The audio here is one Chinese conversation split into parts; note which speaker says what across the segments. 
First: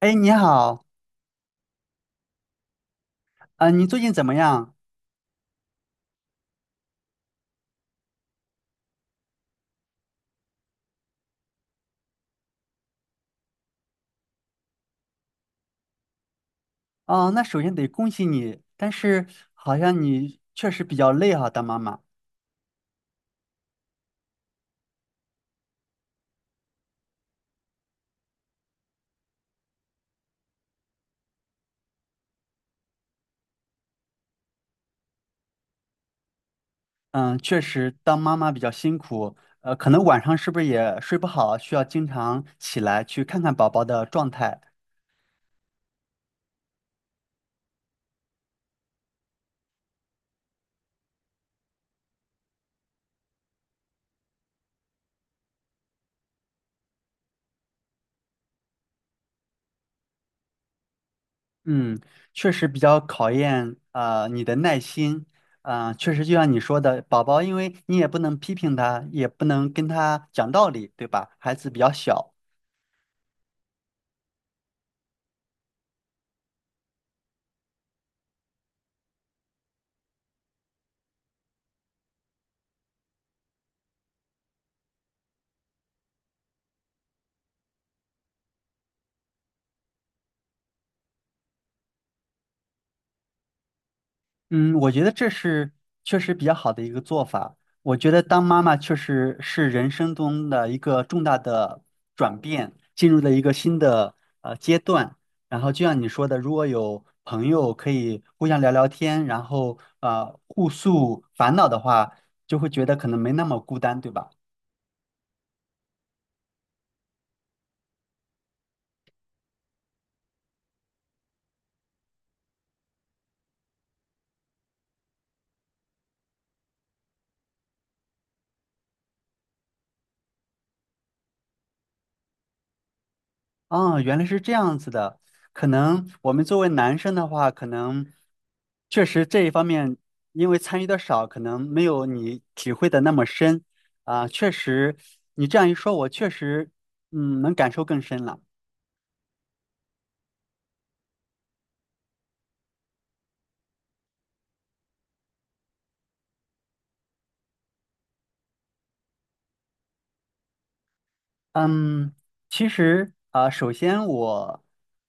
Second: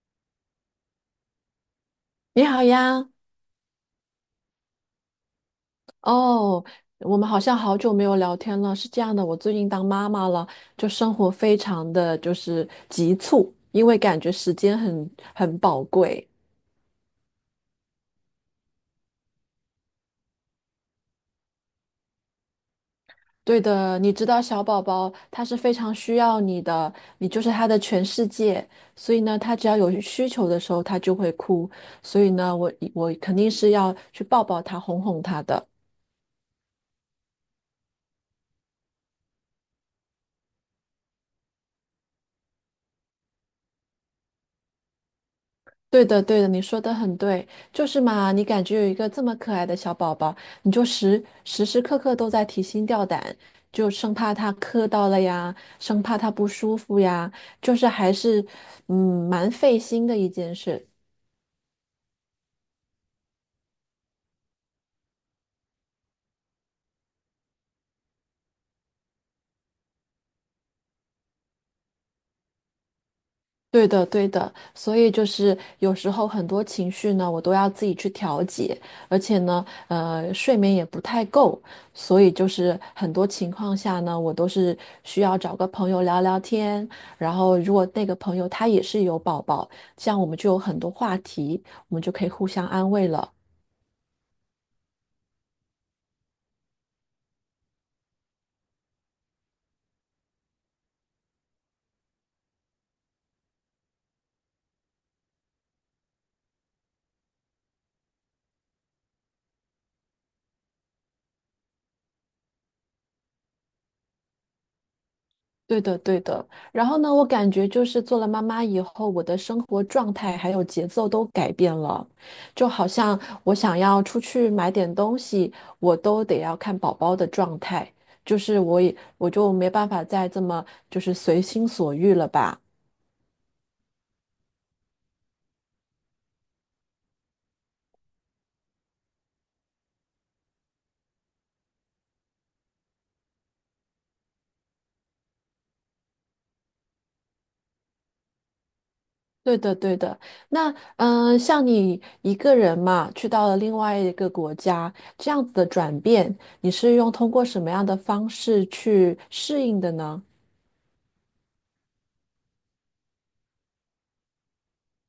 Speaker 1: 哎，你好，
Speaker 2: 你好呀，
Speaker 1: 啊、你最近怎么样？
Speaker 2: 哦，我们好像好久没有聊天了。是这样的，我最近当妈妈了，就生活非常的就是急促，因为感觉时间很宝贵。
Speaker 1: 哦，那首先得恭喜你，但是好像你确实比较累哈、当妈妈。
Speaker 2: 对的，你知道小宝宝他是非常需要你的，你就是他的全世界。所以呢，他只要有需求的时候，他就会哭。所以呢，我肯定是要去抱抱他，哄哄他的。
Speaker 1: 嗯，确实当妈妈比较辛苦，可能晚上是不是也睡不好，需要经常起来去看看宝宝的状态。
Speaker 2: 对的，对的，你说的很对，就是嘛，你感觉有一个这么可爱的小宝宝，你就时时刻刻都在提心吊胆，就生怕他磕到了呀，生怕他不舒服呀，就是还是蛮费心的一件事。
Speaker 1: 嗯，确实比较考验啊、你的耐心。啊、确实就像你说的，宝宝因为你也不能批评他，也不能跟他讲道理，对吧？孩子比较小。
Speaker 2: 对的，对的，所以就是有时候很多情绪呢，我都要自己去调节，而且呢，睡眠也不太够，所以就是很多情况下呢，我都是需要找个朋友聊聊天，然后如果那个朋友他也是有宝宝，这样我们就有很多话题，我们就可以互相安慰了。
Speaker 1: 嗯，我觉得这是确实比较好的一个做法。我觉得当妈妈确实是人生中的一个重大的转变，进入了一个新的阶段。然后就像你说的，如果有朋友可以互相聊聊天，然后互诉烦恼的话，就会觉得可能没那么孤单，对吧？
Speaker 2: 对的，对的。然后呢，我感觉就是做了妈妈以后，我的生活状态还有节奏都改变了，就好像我想要出去买点东西，我都得要看宝宝的状态，就是我就没办法再这么就是随心所欲了吧。
Speaker 1: 啊，原来是这样子的。可能我们作为男生的话，可能确实这一方面，因为参与的少，可能没有你体会的那么深。啊，确实，你这样一说，我确实，嗯，能感受更深了。
Speaker 2: 对的，对的。那像你一个人嘛，去到了另外一个国家，这样子的转变，你是通过什么样的方式去适应的呢？
Speaker 1: 嗯，其实啊、首先我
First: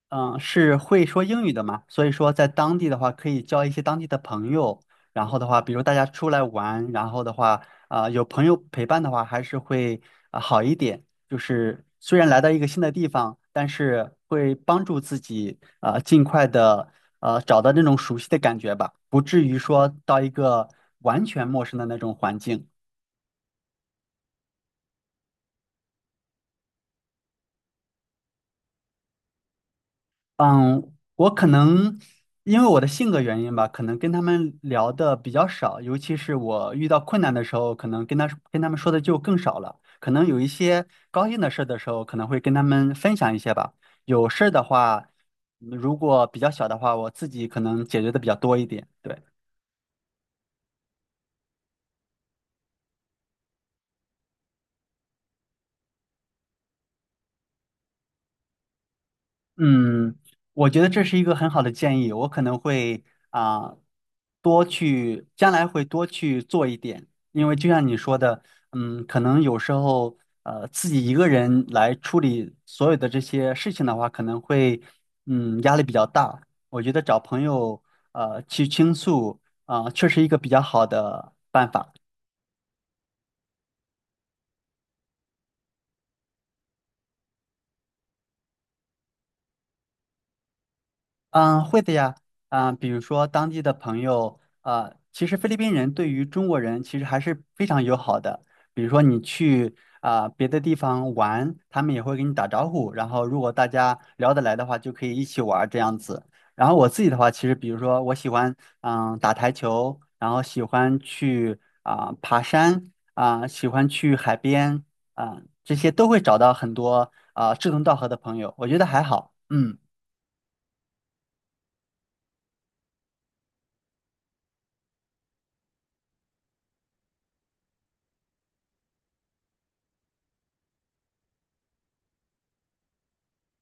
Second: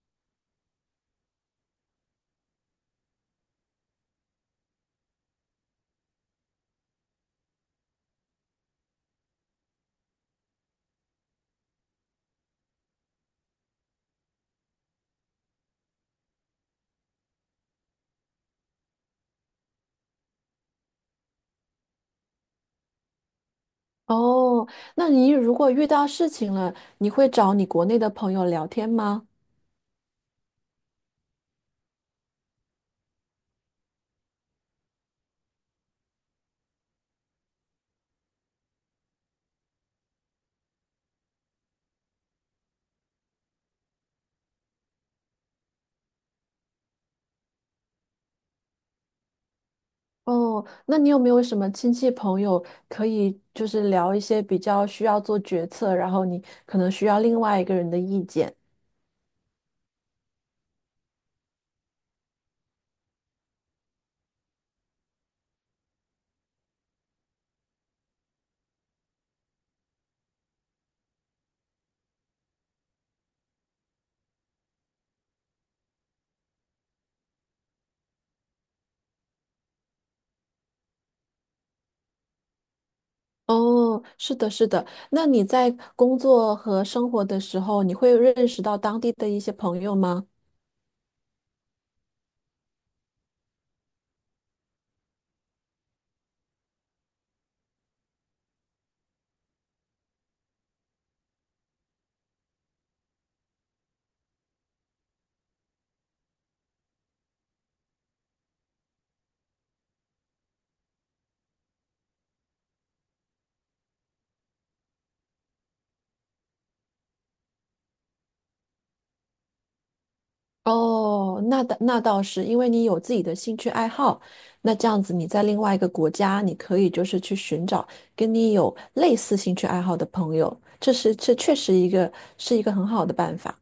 Speaker 1: 嗯、是会说英语的嘛，所以说在当地的话可以交一些当地的朋友，然后的话，比如大家出来玩，然后的话啊、有朋友陪伴的话，还是会啊、好一点。就是虽然来到一个新的地方，但是会帮助自己啊、尽快的找到那种熟悉的感觉吧，不至于说到一个完全陌生的那种环境。
Speaker 2: 哦，那你如果遇到事情了，你会找你国内的朋友聊天吗？
Speaker 1: 嗯，我可能因为我的性格原因吧，可能跟他们聊的比较少，尤其是我遇到困难的时候，可能跟他们说的就更少了。可能有一些高兴的事的时候，可能会跟他们分享一些吧。有事儿的话，嗯如果比较小的话，我自己可能解决的比较多一点。对。
Speaker 2: 哦，那你有没有什么亲戚朋友可以就是聊一些比较需要做决策，然后你可能需要另外一个人的意见？
Speaker 1: 嗯，我觉得这是一个很好的建议，我可能会啊、多去，将来会多去做一点，因为就像你说的，嗯，可能有时候自己一个人来处理所有的这些事情的话，可能会嗯压力比较大。我觉得找朋友去倾诉啊、确实一个比较好的办法。
Speaker 2: 哦，是的，是的。那你在工作和生活的时候，你会认识到当地的一些朋友吗？
Speaker 1: 嗯，会的呀，啊，比如说当地的朋友，啊，其实菲律宾人对于中国人其实还是非常友好的。比如说你去啊别的地方玩，他们也会跟你打招呼，然后如果大家聊得来的话，就可以一起玩儿这样子。然后我自己的话，其实比如说我喜欢嗯打台球，然后喜欢去啊爬山，啊喜欢去海边，啊这些都会找到很多啊志同道合的朋友，我觉得还好，嗯。
Speaker 2: 哦，那倒是，因为你有自己的兴趣爱好，那这样子你在另外一个国家，你可以就是去寻找跟你有类似兴趣爱好的朋友，这确实是一个很好的办法。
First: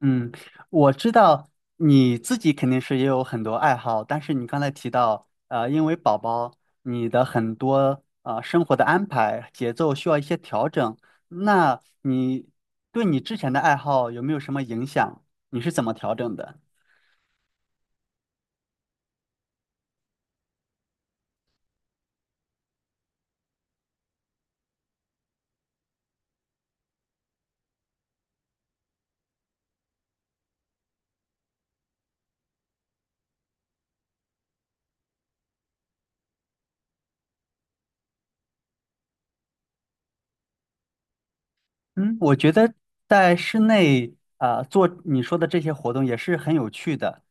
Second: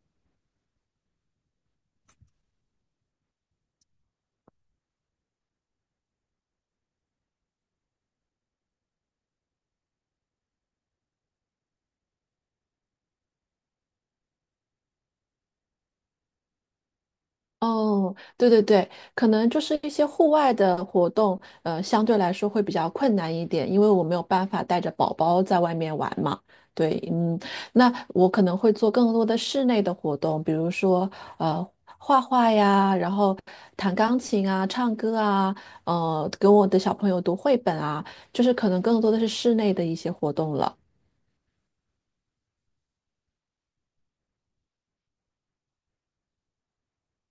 Speaker 1: 嗯，我知道你自己肯定是也有很多爱好，但是你刚才提到，因为宝宝，你的很多生活的安排节奏需要一些调整，那你对你之前的爱好有没有什么影响？你是怎么调整的？
Speaker 2: 哦，对对对，可能就是一些户外的活动，相对来说会比较困难一点，因为我没有办法带着宝宝在外面玩嘛。对，嗯，那我可能会做更多的室内的活动，比如说呃画画呀，然后弹钢琴啊、唱歌啊，给我的小朋友读绘本啊，就是可能更多的是室内的一些活动了。
Speaker 1: 嗯，我觉得在室内做你说的这些活动也是很有趣的。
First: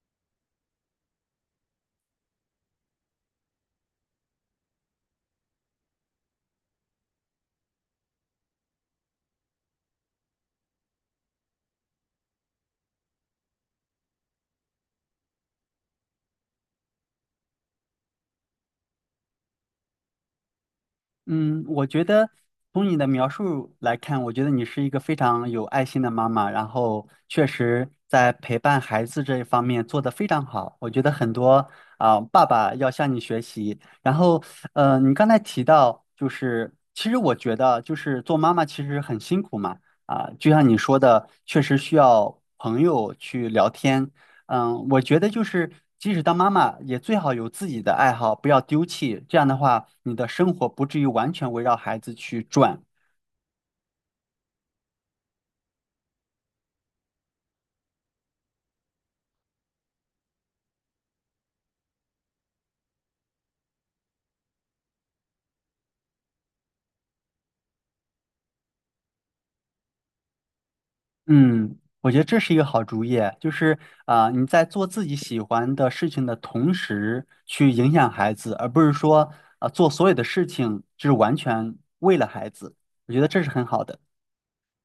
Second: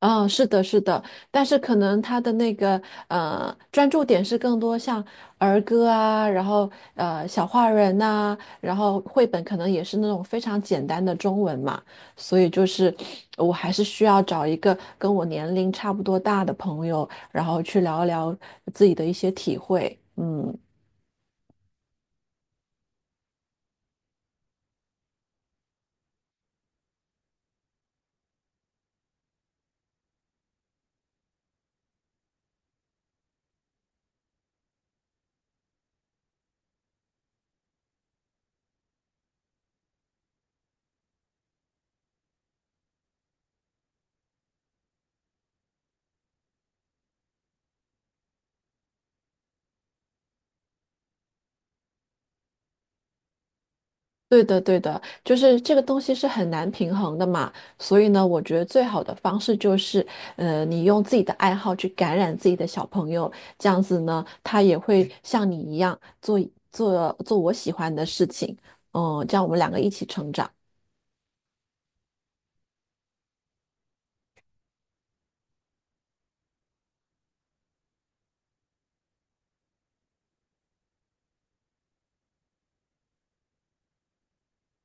Speaker 2: 嗯，是的，是的，但是可能他的那个专注点是更多像儿歌啊，然后小画人呐、然后绘本可能也是那种非常简单的中文嘛，所以就是我还是需要找一个跟我年龄差不多大的朋友，然后去聊一聊自己的一些体会。嗯
Speaker 1: 嗯，我觉得从你的描述来看，我觉得你是一个非常有爱心的妈妈，然后确实在陪伴孩子这一方面做得非常好。我觉得很多啊，爸爸要向你学习。然后，你刚才提到，就是其实我觉得，就是做妈妈其实很辛苦嘛，啊，就像你说的，确实需要朋友去聊天，嗯，我觉得就是，即使当妈妈，也最好有自己的爱好，不要丢弃。这样的话，你的生活不至于完全围绕孩子去转。
Speaker 2: 对的，对的，就是这个东西是很难平衡的嘛，所以呢，我觉得最好的方式就是，你用自己的爱好去感染自己的小朋友，这样子呢，他也会像你一样做我喜欢的事情，嗯，这样我们两个一起成长。
Speaker 1: 嗯，我觉得这是一个好主意，就是啊、你在做自己喜欢的事情的同时，去影响孩子，而不是说啊、做所有的事情就是完全为了孩子。我觉得这是很好的。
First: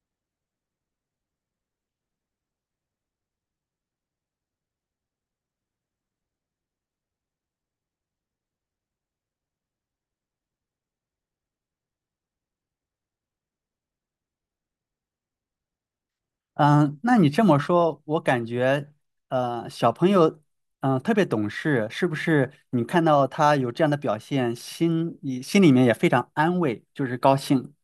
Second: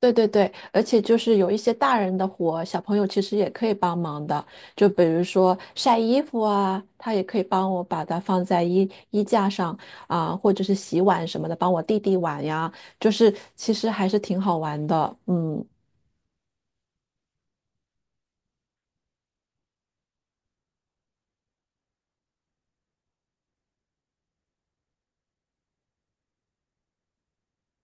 Speaker 2: 对对对，而且就是有一些大人的活，小朋友其实也可以帮忙的。就比如说晒衣服啊，他也可以帮我把它放在衣架上啊，或者是洗碗什么的，帮我弟弟碗呀。就是其实还是挺好玩的，嗯。
Speaker 1: 嗯，那你这么说，我感觉，小朋友，嗯、特别懂事，是不是？你看到他有这样的表现，心里面也非常安慰，就是高兴。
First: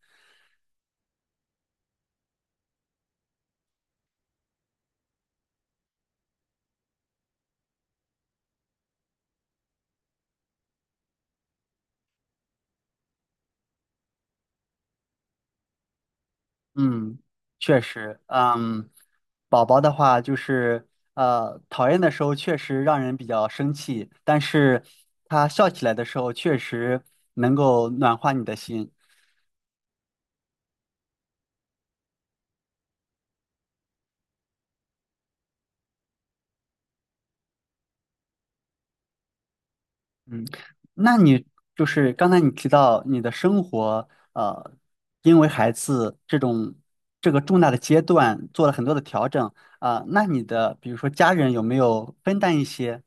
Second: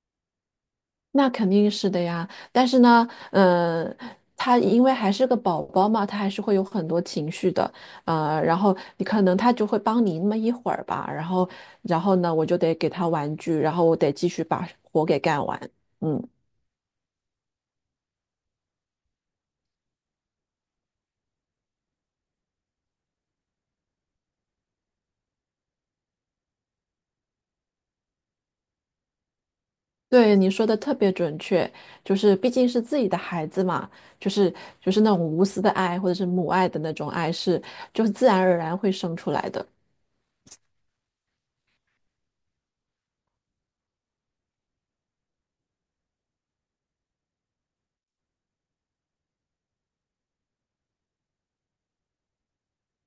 Speaker 2: 那肯定是的呀，但是呢，嗯、他因为还是个宝宝嘛，他还是会有很多情绪的，然后你可能他就会帮你那么一会儿吧，然后呢，我就得给他玩具，然后我得继续把活给干完。嗯，
Speaker 1: 嗯，确实，嗯，宝宝的话就是，讨厌的时候确实让人比较生气，但是他笑起来的时候，确实能够暖化你的心。
Speaker 2: 对，你说的特别准确，就是毕竟是自己的孩子嘛，就是就是那种无私的爱或者是母爱的那种爱是，就是自然而然会生出来的。
Speaker 1: 嗯，那你就是刚才你提到你的生活，因为孩子这种这个重大的阶段做了很多的调整啊，那你的比如说家人有没有分担一些？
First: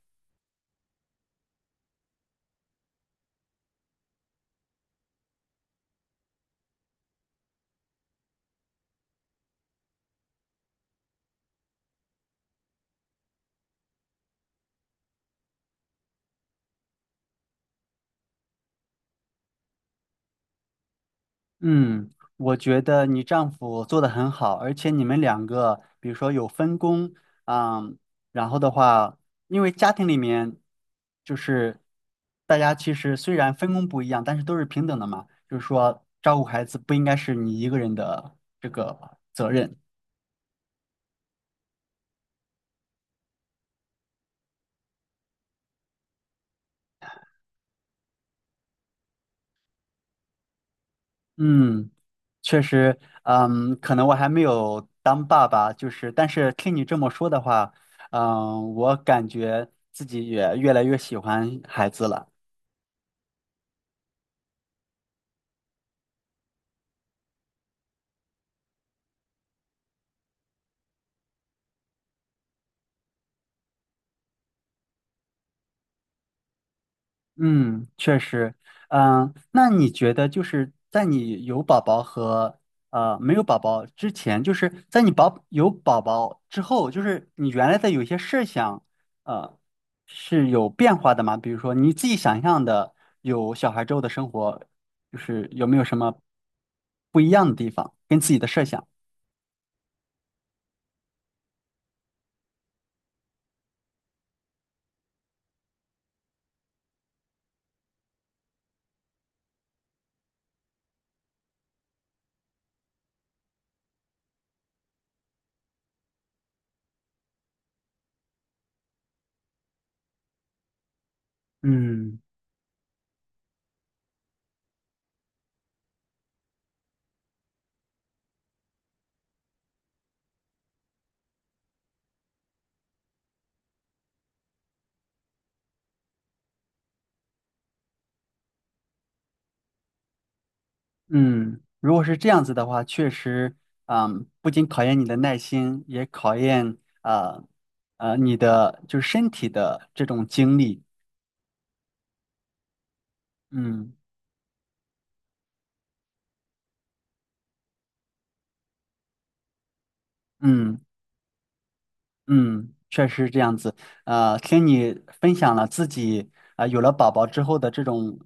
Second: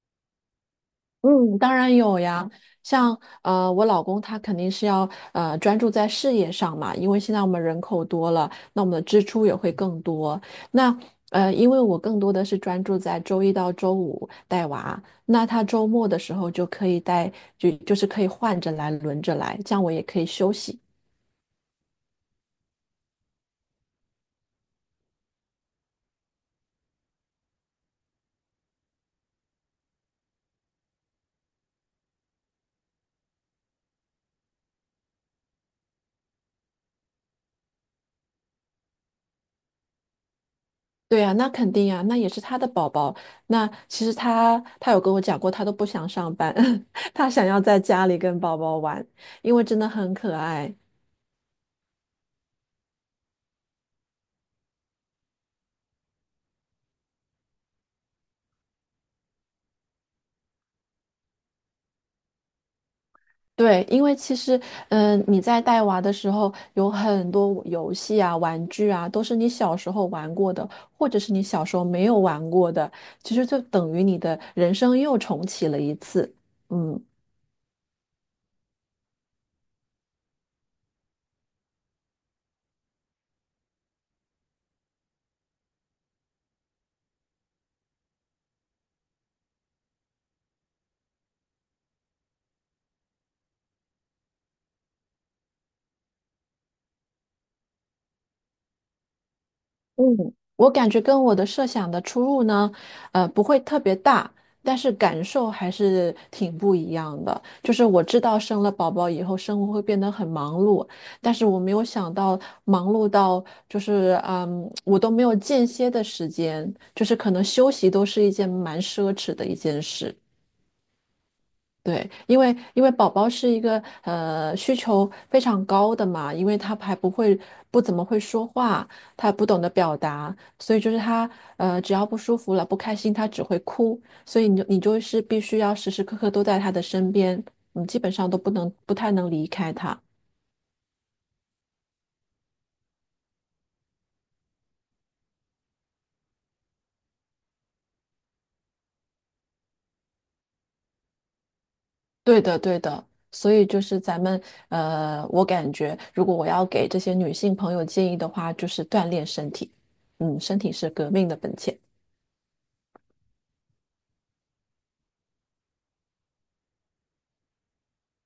Speaker 2: 嗯，当然有呀，像我老公他肯定是要专注在事业上嘛，因为现在我们人口多了，那我们的支出也会更多。那因为我更多的是专注在周一到周五带娃，那他周末的时候就可以带，就是可以换着来，轮着来，这样我也可以休息。
Speaker 1: 嗯，我觉得你丈夫做的很好，而且你们两个，比如说有分工，啊，然后的话，因为家庭里面就是大家其实虽然分工不一样，但是都是平等的嘛，就是说照顾孩子不应该是你一个人的这个责任。
Speaker 2: 对呀，那肯定呀，那也是他的宝宝。那其实他有跟我讲过，他都不想上班，他想要在家里跟宝宝玩，因为真的很可爱。
Speaker 1: 嗯，确实，嗯，可能我还没有当爸爸，就是，但是听你这么说的话，嗯，我感觉自己也越来越喜欢孩子了。
Speaker 2: 对，因为其实，你在带娃的时候，有很多游戏啊、玩具啊，都是你小时候玩过的，或者是你小时候没有玩过的，其实就等于你的人生又重启了一次。嗯。
Speaker 1: 嗯，确实，嗯，那你觉得就是在你有宝宝和没有宝宝之前，就是在你有宝宝之后，就是你原来的有一些设想，呃，是有变化的吗？比如说你自己想象的有小孩之后的生活，就是有没有什么不一样的地方，跟自己的设想？
Speaker 2: 嗯，我感觉跟我的设想的出入呢，不会特别大，但是感受还是挺不一样的。就是我知道生了宝宝以后，生活会变得很忙碌，但是我没有想到忙碌到就是，我都没有间歇的时间，就是可能休息都是一件蛮奢侈的一件事。对，
Speaker 1: 嗯。
Speaker 2: 因为宝宝是一个需求非常高的嘛，因为他还不怎么会说话，他不懂得表达，所以就是他只要不舒服了不开心，他只会哭，所以你就是必须要时时刻刻都在他的身边，嗯，基本上都不太能离开他。
Speaker 1: 嗯，如果是这样子的话，确实，嗯，不仅考验你的耐心，也考验啊你的就是身体的这种精力。
Speaker 2: 对的，对的，所以就
Speaker 1: 嗯
Speaker 2: 是我感觉如果我要给这些女性朋友建议的话，就是锻炼身体，嗯，身体
Speaker 1: 嗯
Speaker 2: 是革命的本钱。
Speaker 1: 嗯，确实是这样子。听你分享了自己啊、有了宝宝之后的这种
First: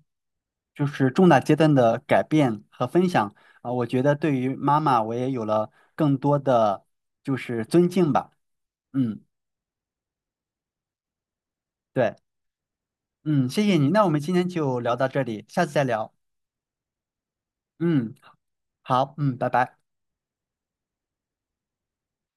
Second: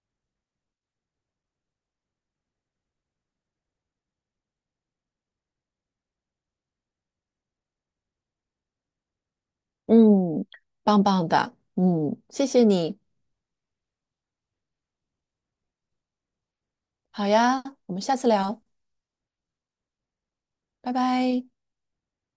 Speaker 1: 就是重大阶段的改变和分享啊、我觉得对于妈妈我也有了更多的就是尊敬吧。嗯，
Speaker 2: 嗯，棒棒的，
Speaker 1: 对，
Speaker 2: 嗯，谢谢你，
Speaker 1: 嗯，谢谢你。那我们今天就聊到这里，下次再聊。
Speaker 2: 好呀，我们
Speaker 1: 嗯，
Speaker 2: 下次聊，
Speaker 1: 好，嗯，拜拜。
Speaker 2: 拜拜。